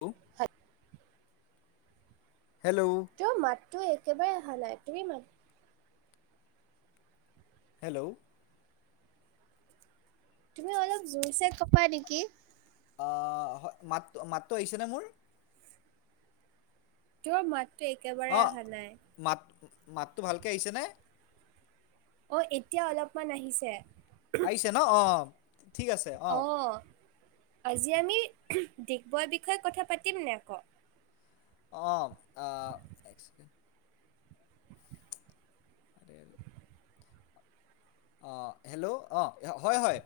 Hello হয়। Hello. তোমাৰ মাতটো একেবাৰে অহা নাই, তুমি মাত হেল্ল'। তুমি অলপ জোৰচে কবা নেকি? অ', হয় মাত-মাতটো আহিছেনে মোৰ? তোমাৰ মাতটো একেবাৰে আহা নাই। মাত-মাতটো ভালকে আহিছেনে? অ', এতিয়া অলপমান আহিছে। আহিছে নহ, অ'। অ', আজি আমি ডিগবৰ বিষয়ে কথা পাতিমনে আকৌ। অ', আহ [unintelligible] অ', হেল্ল'। অ', হয়, হয়।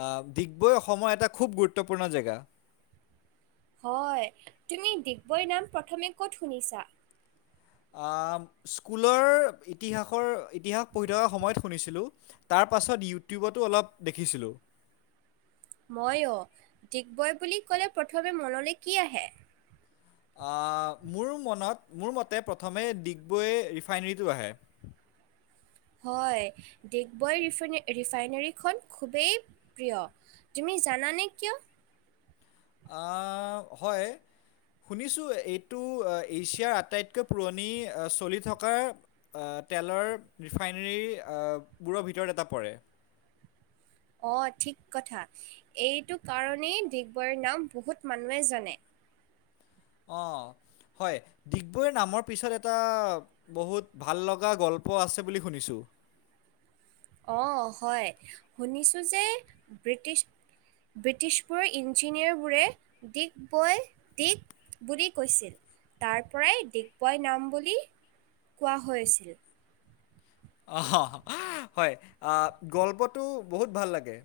আহ, ডিগবৈ অসমৰ এটা খুব গুৰুত্বপূৰ্ণ জেগা। হয়, তুমি ডিগবৈৰ নাম প্ৰথমে ক'ত শুনিছা? আহ, স্কুলৰ ইতিহাসৰ ইতিহাস পঢ়ি থকা সময়ত শুনিছিলোঁ। তাৰ পাছত, ইউটিউবতো অলপ দেখিছিলোঁ। মইও, ডিগবৈ বুলি ক'লে প্ৰথমে মনলে কি আহে? আহ, মোৰ মনত মোৰ মতে প্ৰথমে ডিগবৈ ৰিফাইনেৰীটো আহে। হয়, ডিগবৈ ৰিফাই-ৰিফাইনেৰীখন খুবেই প্ৰিয়। তুমি জানানে কিয়? আহ, হয়। শুনিছোঁ এইটো এছিয়াৰ আটাইতকৈ পুৰণি চলি থকা তেলৰ ৰিফাইনেৰী, আহ বোৰৰ ভিতৰত এটা পৰে। অ', ঠিক কথা, এইটো কাৰণেই ডিগবৈৰ নাম বহুত মানুহে জানে। অ', হয়, ডিগবৈৰ নামৰ পিছত এটা বহুত ভাল লগা গল্প আছে বুলি শুনিছো। অ', হয়, শুনিছোঁ যে ব্ৰিটিছ ব্ৰিটিছবোৰৰ ইঞ্জিনিয়াৰবোৰে, দিগবৈৰ দিগ বুলি কৈছিল, তাৰ পৰাই ডিগবৈ নাম বুলি কোৱা হৈছিল। অ', হয়, আহ গল্পটো বহুত ভাল লাগে।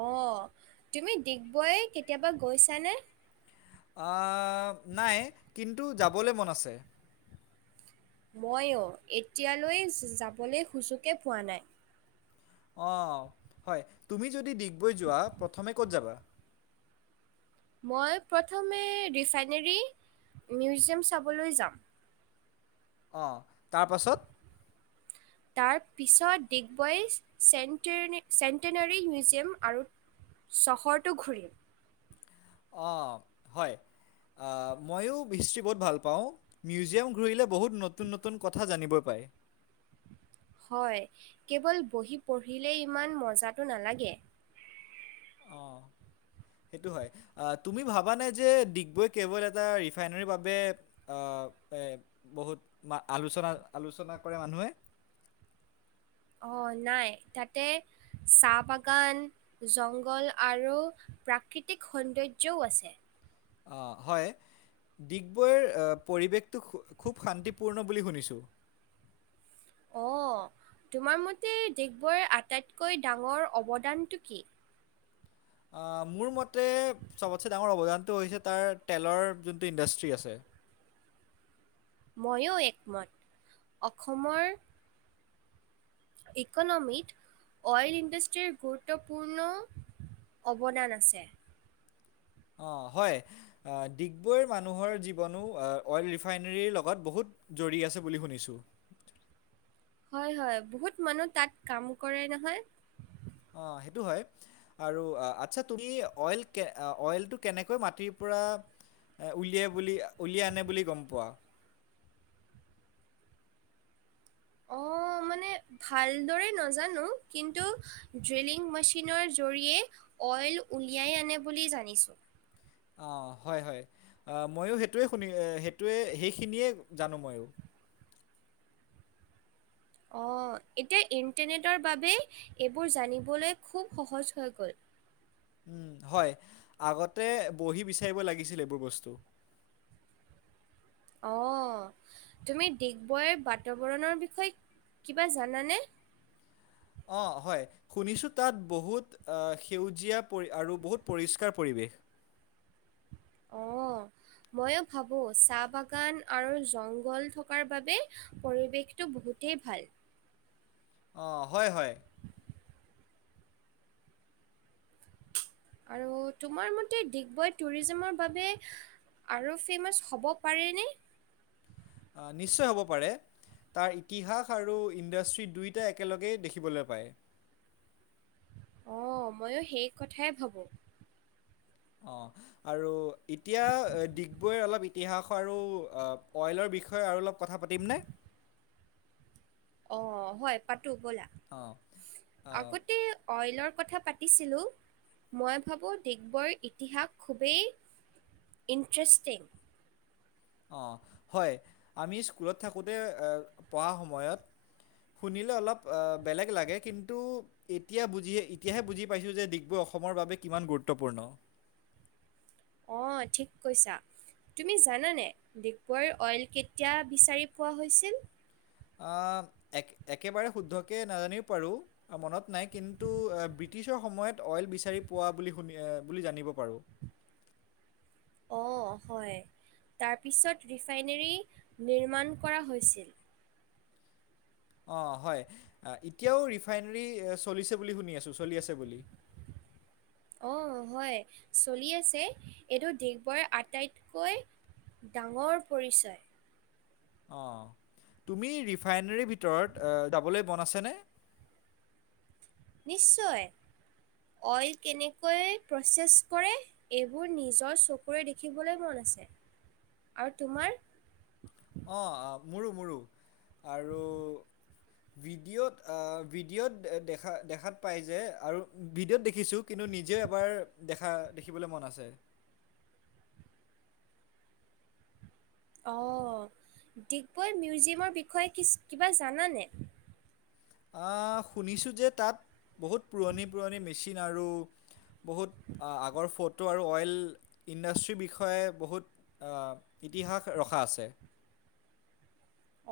অ', তুমি ডিগবৈ কেতিয়াবা গৈছানে? আহ নাই, কিন্তু যাবলৈ মন আছে। মইও, এতিয়ালৈ যাবলেই সুজোগ এ পোৱা নাই। অ', হয়, তুমি যদি ডিগবৈ যোৱা প্ৰথমে ক'ত যাবা? মই প্ৰথমে, ৰিফাইনেৰী মিউজিয়াম চাবলে যাম। অ', তাৰ পাছত? তাৰ পিছত, ডিগবৈৰ চেন্ট-চেণ্টেনাৰী মিউজিয়াম আৰু চহৰটো ঘূৰিম। [inaudible] আহ, মইও হিষ্ট্ৰী বহুত ভাল পাওঁ। মিউজিয়াম ঘূৰিলে বহুত নতুন নতুন কথা জানিব পাৰে। হয়, কেৱল বহি পঢ়িলেই ইমান মজাটো নালাগে। অ', [inaudible] সেইটো হয়, তুমি ভাবা নাই যে ডিগবৈ কেৱল এটা ৰিফাইনেৰীৰ বাবে অ, এ, বহুত আলোচনা-আলোচনা কৰে মানুহে। অ, নাই তাতে চাহ বাগান, জংঘল আৰু প্ৰাকৃতিক সৌন্দৰ্যও আছে। অ, হয় ডিগবৈৰ পৰিৱেশটো খুব শান্তিপূৰ্ণ বুলি শুনিছোঁ। অ, তোমাৰ মতে ডিগবৈ আটাইতকৈ ডাঙৰ অৱদানটো কি? মোৰ মতে চব'তছে ডাঙৰ অৱদানটো হৈছে, তাৰ তেলৰ যোনটো ইণ্ডাষ্ট্ৰী আছে। ময়ো একমত, অসমৰ ইকনমিত অইল ইণ্ডাষ্ট্ৰীৰ গুৰুত্বপূৰ্ণ অৱদান আছে। অ, হয় ডিগবৈৰ মানুহৰ জীৱনো অইল ৰিফাইনেৰীৰ লগত বহুত জৰি আছে বুলি শুনিছোঁ। হয় হয় বহুত মানুহ তাত কাম কৰে নহয়। অ, সেইটো হয়। আৰু আচ্ছা, তুমি অইল অইলটো কেনেকৈ মাটিৰ পৰা উলিয়াই বুলি, উলিয়াই আনে বুলি গম পোৱা। অ, মানে ভালদৰে নাজানো, কিন্তু ড্ৰিলিং মেচিনৰ জৰিয়ে অইল উলিয়াই আনে বুলি জানিছোঁ। অ, হয় হয়, আহ ময়ো সেইটোৱে, শুনি সেইটোৱে সেইখিনিয়ে জানো ময়ো। অ, এতিয়া ইণ্টাৰনেটৰ বাবে এইবোৰ জানিবলৈ খুব সহজ হৈ গ'ল। উ, হয় আগতে বহি বিচাৰিব লাগিছিল, এইবোৰ বস্তু। অ, তুমি ডিগবৈ বাতাবৰণৰ বিষয়ে কিবা জানানে? অ, হয়। শুনিছো, তাত বহুত সেউজীয়া পৰি, আৰু বহুত পৰিষ্কাৰ পৰিৱেশ। অ, ময়ো ভাবো চাহ বাগান আৰু জংঘল থকাৰ বাবেই পৰিৱেশটো বহুতেই ভাল। অ, হয় হয়। আৰু তোমাৰ মতে ডিগবৈ টুৰিজমৰ বাবে আৰু ফেমাছ হ'ব পাৰেনে। অ, নিশ্চয় হ'ব পাৰে। তাৰ ইতিহাস আৰু ইণ্ডাষ্ট্ৰি দুয়োটা একেলগেই দেখিবলৈ পায়। অ, ময়ো সেই কথাই ভাবোঁ। অ, আৰু এতিয়া ডিগবৈৰ অলপ ইতিহাস আৰু অইলৰ বিষয়ে আৰু অলপ কথা পাতিমনে? অ, হয় পাতো ব'লা। অঁ আহ, আগতে অইলৰ কথা পাতিছিলোঁ, মই ভাবোঁ ডিগবৈৰ ইতিহাস খুবেই ইণ্ট্ৰেষ্টিং। অ, হয় আমি স্কুলত থাকোঁতে পঢ়া সময়ত শুনিলে অলপ বেলেগ লাগে, কিন্তু এতিয়া বুজি এতিয়াহে বুজি পাইছোঁ, যে ডিগবৈ অসমৰ বাবে কিমান গুৰুত্বপূৰ্ণ। অ, ঠিক কৈছা। তুমি জানানে ডিগবৈৰ অইল কেতিয়া বিচাৰি পোৱা হৈছিল? অহ, একেবাৰে শুদ্ধকে নাজানিবও পাৰোঁ। মনত নাই কিন্তু ব্ৰিটিছৰ সময়ত, অইল বিচাৰি পোৱা বুলি শুনি, বুলি জানিব পাৰো। অ, হয় তাৰপিছত ৰিফাইনেৰী নিৰ্মাণ কৰা হৈছিল। অ, হয় এতিয়াও ৰিফাইনেৰী চলিছে বুলি শুনি আছো, চলি আছে বুলি। অহ, হয় চলি আছে। এইটো ডিগবৈ আটাইতকৈ ডাঙৰ পৰিচয়। অহ, তুমি ৰিফাইনেৰীৰ ভিতৰত অহ, যাবলৈ মন আছেনে? নিশ্চয় অইল কেনেকৈ প্ৰচেছ কৰে। এইবোৰ নিজৰ চকুৰে দেখিবলৈ মন আছে। আৰু তোমাৰ? অহ, মোৰো-মোৰো আৰু বি ভিডিঅ'ত অহ, ভিডিঅ'ত দেখা-দেখাত পায় যে আৰু ভিডিঅ'ত দেখিছোঁ কিন্তু নিজে এবাৰ দেখা-দেখিবলৈ মন আছে। অহ, ডিগবৈ মিউজিয়ামৰ বিষয়ে কি-কিবা জানানে? শুনিছোঁ যে তাত বহুত পুৰণি-পুৰণি মেচিন আৰু বহুত আগৰ ফটো আৰু অইল ইণ্ডাষ্ট্ৰীৰ বিষয়ে বহুত অহ, ইতিহাস ৰখা আছে।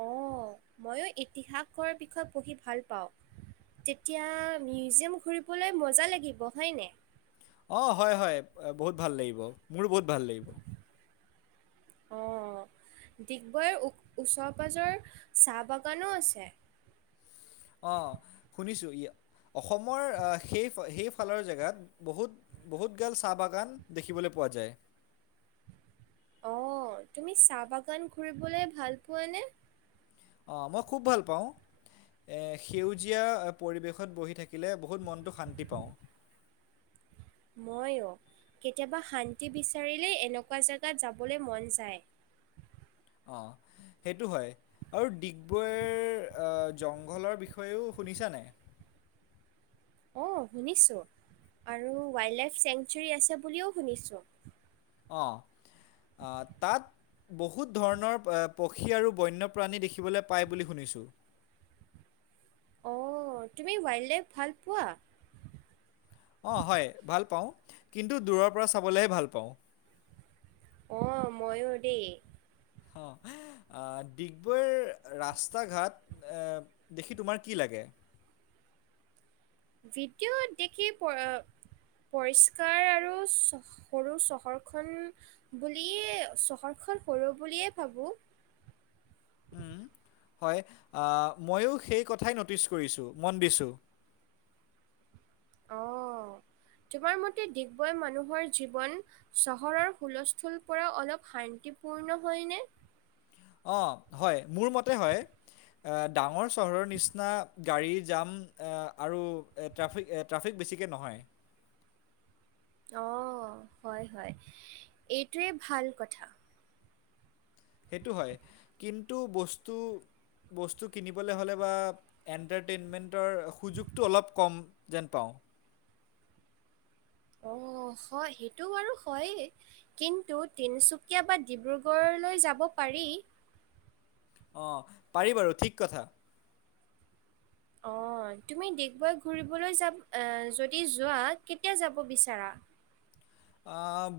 অহ, মইয়ো ইতিহাসৰৰ বিষয়ে পঢ়ি ভাল পাওঁ। তেতিয়া মিউজিয়াম ঘুৰিবলৈ মজা লাগিব হয়নে? অহ, হয়-হয় বহুত ভাল লাগিব। মোৰো বহুত ভাল লাগিব। অহ, ডিগবৈ ও-ওচৰ পাজৰ চাহ বাগানো আছে। অহ, শুনিছোঁ অসমৰ সেই-সেইফালৰ জেগাত বহুত বহুত গাল চাহ বাগান দেখিবলৈ পোৱা যায়। অহ, তুমি চাহ বাগান ঘুৰিবলৈ ভাল পোৱানে? অহ, মই খুব ভাল পাওঁ। এ সেউজীয়া পৰিৱেশত বহি থাকিলে বহুত মনটো শান্তি পাওঁ। মইয়ো, কেতিয়াবা শান্তি বিচাৰিলেই এনেকুৱা জেগাত যাবলৈ মন যায়। অহ, সেইটো হয়। আৰু ডিগবৈৰ অহ, জংঘলৰ বিষয়েও শুনিছানে নাই? অহ, শুনিছোঁ আৰু ৱাইল্ড লাইফ চেংচুৰী আছে বুলিওঁ শুনিছোঁ। অহ', আহ, তাত বহুত ধৰণৰ পক্ষী আৰু বন্যপ্ৰাণী দেখিবলৈ পায় বুলি শুনিছোঁ। অহ, তুমি ৱাইল্ড লাইফ ভাল পোৱা? অহ, হয় ভাল পাওঁ কিন্তু দূৰৰ পৰা চাবলৈহে ভাল পাওঁ। অহ, মইয়ো দেই। অঁ [inaudible] আহ, ডিগবৈৰ ৰাস্তা ঘাট দেখি তোমাৰ কি লাগে? ভিডিঅ' দেখি প পৰিষ্কাৰ আৰু চ' সৰু চহৰখন বুলিয়েই, চহৰখন সৰু বুলিয়েই ভাবোঁ। উম, হয়। অহ, মইয়ো সেই কথাই ন'টিছ কৰিছোঁ, মন দিছোঁ। অহ, তোমাৰ মতে ডিগবৈৰ মানুহৰ জীৱন। চহৰৰ হুলস্থুল পৰা অলপ শান্তিপূৰ্ণ হয়নে? অহ, হয় মোৰ মতে হয়। অহ, ডাঙৰ চহৰৰ নিচিনা গাড়ী জাম আৰু ট্ৰেফিক-ট্ৰেফিক বেছিকৈ নহয়। অহ, হয়, হয়। এইটোৱে ভাল কথা। সেইটো হয় কিন্তু বস্তু-বস্তু কিনিবলৈ হ'লে বা এণ্টাৰটেইনমেন্টৰ সুযোগতটো অলপ কম যেন পাওঁ। অহ, হয় সেইটো বাৰু হয়েই। কিন্তু তিনিচুকীয়া বা ডিব্ৰুগড়লৈ যাব পাৰি। অহ, পাৰি বাৰু ঠিক কথা। অহ, তুমি ডিগবৈ ঘুৰিবলৈ যাব অহ, যদি যোৱা কেতিয়া যাব বিচাৰা?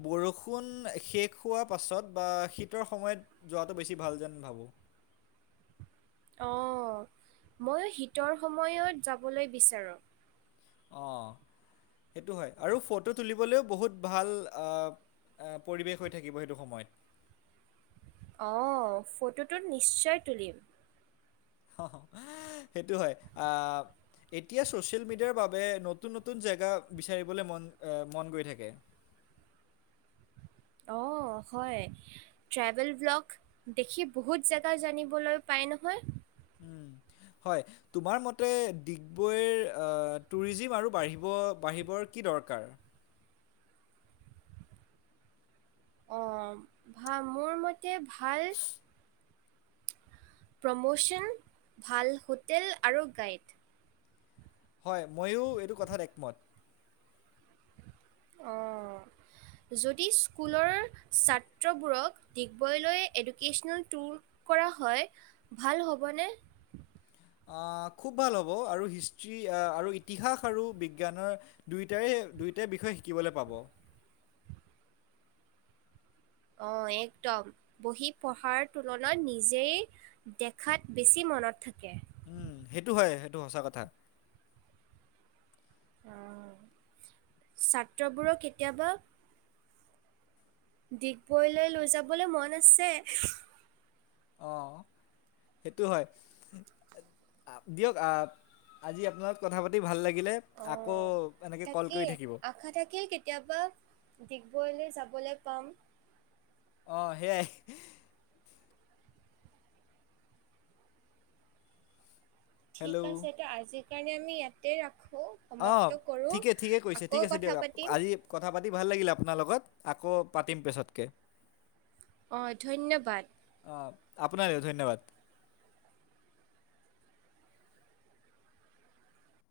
বৰষুণ শেষ হোৱাৰ পাছত বা শীতৰ সময়ত যোৱাটো বেছি ভাল যেন ভাবোঁ। অহ, মইয়ো শীতৰ সময়ত যাবলৈ বিচাৰোঁ। অ', [inaudible] সেইটো হয় আৰু ফটো তুলিবলৈও বহুত ভাল আহ পৰিৱেশ হৈ থাকিব সেইটো সময়ত। অ', ফটোটো নিশ্চয় তুলিম। অ', সেইটো হয়। আহ এতিয়া ছ'চিয়েল মিডিয়াৰ বাবে নতুন নতুন জেগা বিচাৰিবলৈ মন অহ মন গৈ থাকে। অ', হয়। ট্ৰেভেল ব্ল'গ দেখি বহুত জেগা জানিবলৈ পায় নহয়। উম, [inaudible] হয়। তোমাৰ মতে ডিগবৈৰ আহ টুৰিজিম আৰু বাঢ়িব বাঢ়িবৰ কি দৰকাৰ? অ', ভা মোৰ মতে ভাল [inaudible] প্ৰমোচন ভাল হোটেল আৰু গাইড। হয়, ময়ো এইটো কথাত একমত। অ', যদি স্কুলৰ ছাত্ৰবোৰক ডিগবৈলৈ এডুকেশ্বনেল টুৰ কৰা হয় ভাল হ'বনে? আহ খুব ভাল হ'ব আৰু হিষ্ট্ৰি আৰু ইতিহাস আৰু বিজ্ঞানৰ দুইটাৰে দুইটা বিষয়ে শিকিবলৈ পাব। অ', একদম বহি পঢ়াৰ তুলনাত নিজেই দেখাত বেছি মনত থাকে। উম, সেইটো হয় সেইটো সচাঁ কথা। অ', ছাত্ৰবোৰক কেতিয়াবা ডিগবৈলৈ লৈ যাবলৈ মন আছে। অ', সেইটো হয়। দিয়ক আ আজি আপোনাক কথা পাতি ভাল লাগিলে। আকৌ অ', এনেকৈ কল কৰি তাকেই থাকিব। আশা থাকিল কেতিয়াবা ডিগবৈলৈ যাবলৈ পাম। অ', সেয়াই। হেল্ল' ঠিক আছে তে আজিৰ কাৰণে আমি ইয়াতে ৰাখো। অ', ঠিকে ঠিকেই কৈছে ঠিক আছে দিয়ক পাতিম আজি কথা পাতি ভাল লাগিল আপোনাৰ লগত আকৌ পাতিম পিছতকে। অ', ধন্যবাদ। অ', আপোনাৰ ধন্যবাদ।